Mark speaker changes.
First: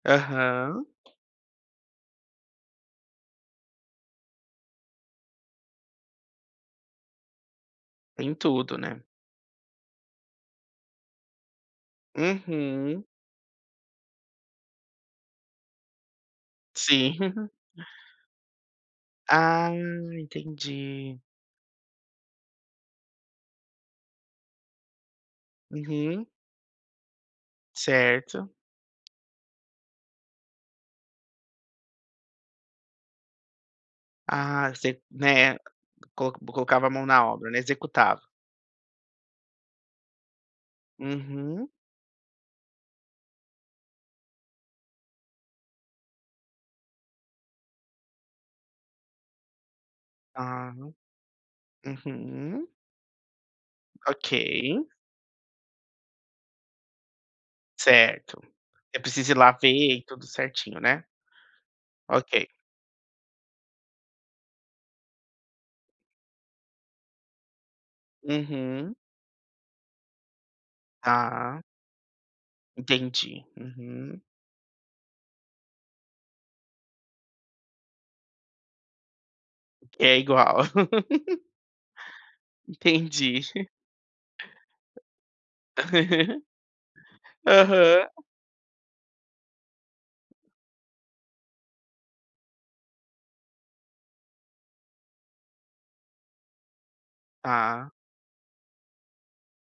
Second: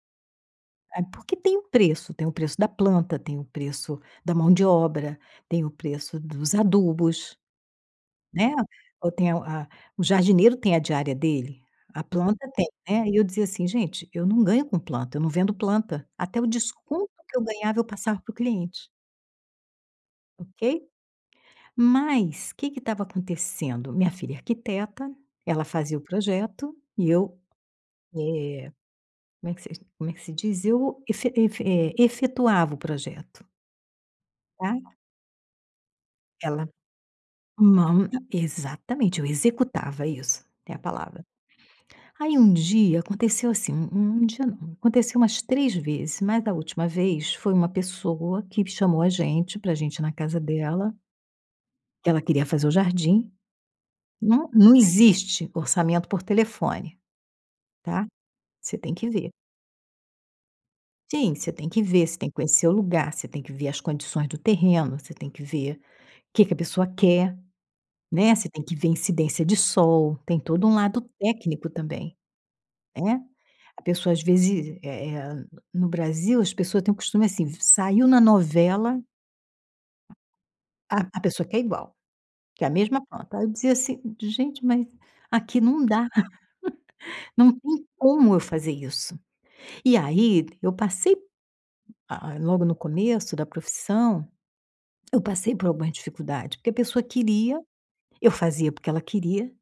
Speaker 1: Aham.
Speaker 2: É, porque tem um preço. Tem o preço da planta. Tem o preço da mão de obra. Tem o preço dos adubos,
Speaker 1: Tem
Speaker 2: né.
Speaker 1: tudo, né?
Speaker 2: Ou tem o a a o jardineiro tem a diária dele. A planta tem
Speaker 1: Uhum.
Speaker 2: né. E eu dizia assim: “Gente, eu não ganho com planta. Eu não vendo planta". Até o desconto
Speaker 1: Sim.
Speaker 2: que eu ganhava eu passava para o cliente.
Speaker 1: Ah,
Speaker 2: Ok?
Speaker 1: entendi.
Speaker 2: Mas que que estava acontecendo? Minha filha é arquiteta. Ela fazia o
Speaker 1: Uhum.
Speaker 2: projeto e eu,
Speaker 1: Certo.
Speaker 2: eh, como é que se como é que se diz? Eu efe efe eh, efetuava o projeto
Speaker 1: Ah,
Speaker 2: tá.
Speaker 1: você, né, colo
Speaker 2: Ela
Speaker 1: colocava a mão na obra, né.
Speaker 2: não.
Speaker 1: Executava.
Speaker 2: Exatamente, eu executava. Isso, é a palavra.
Speaker 1: Uhum.
Speaker 2: Aí, um dia, aconteceu assim. Um um dia não. Aconteceu umas 3 vezes. Mas, da última vez, foi uma pessoa que chamou a gente pra gente ir na casa
Speaker 1: Ah.
Speaker 2: dela. Ela queria
Speaker 1: Uhum.
Speaker 2: fazer o jardim
Speaker 1: Ok.
Speaker 2: Não não existe orçamento por telefone, tá.
Speaker 1: Certo,
Speaker 2: Você tem
Speaker 1: você
Speaker 2: que ver.
Speaker 1: precisa ir lá ver e tudo certinho, né.
Speaker 2: Sim, você tem que ver, você tem que
Speaker 1: Ok.
Speaker 2: conhecer o lugar, você tem que ver as condições do terreno, você tem que ver que que a pessoa quer, né. Você tem que ver
Speaker 1: Uhum.
Speaker 2: incidência de sol. Tem todo um lado
Speaker 1: Tá.
Speaker 2: técnico também, né.
Speaker 1: Entendi,
Speaker 2: A pessoa, às
Speaker 1: uhum.
Speaker 2: vezes, eh eh no Brasil, as pessoas têm o costume, assim: v saiu na novela
Speaker 1: É igual.
Speaker 2: a a pessoa quer igual. Quer é a mesma forma. Então
Speaker 1: Entendi.
Speaker 2: eu dizia assim: “Gente, mas aqui não dá. Não tem
Speaker 1: Aham.
Speaker 2: como eu fazer isso.” E aí eu passei, hã, logo no começo da profissão, eu passei por algumas dificuldades. Porque a pessoa queria.
Speaker 1: Tá.
Speaker 2: Eu fazia porque ela queria.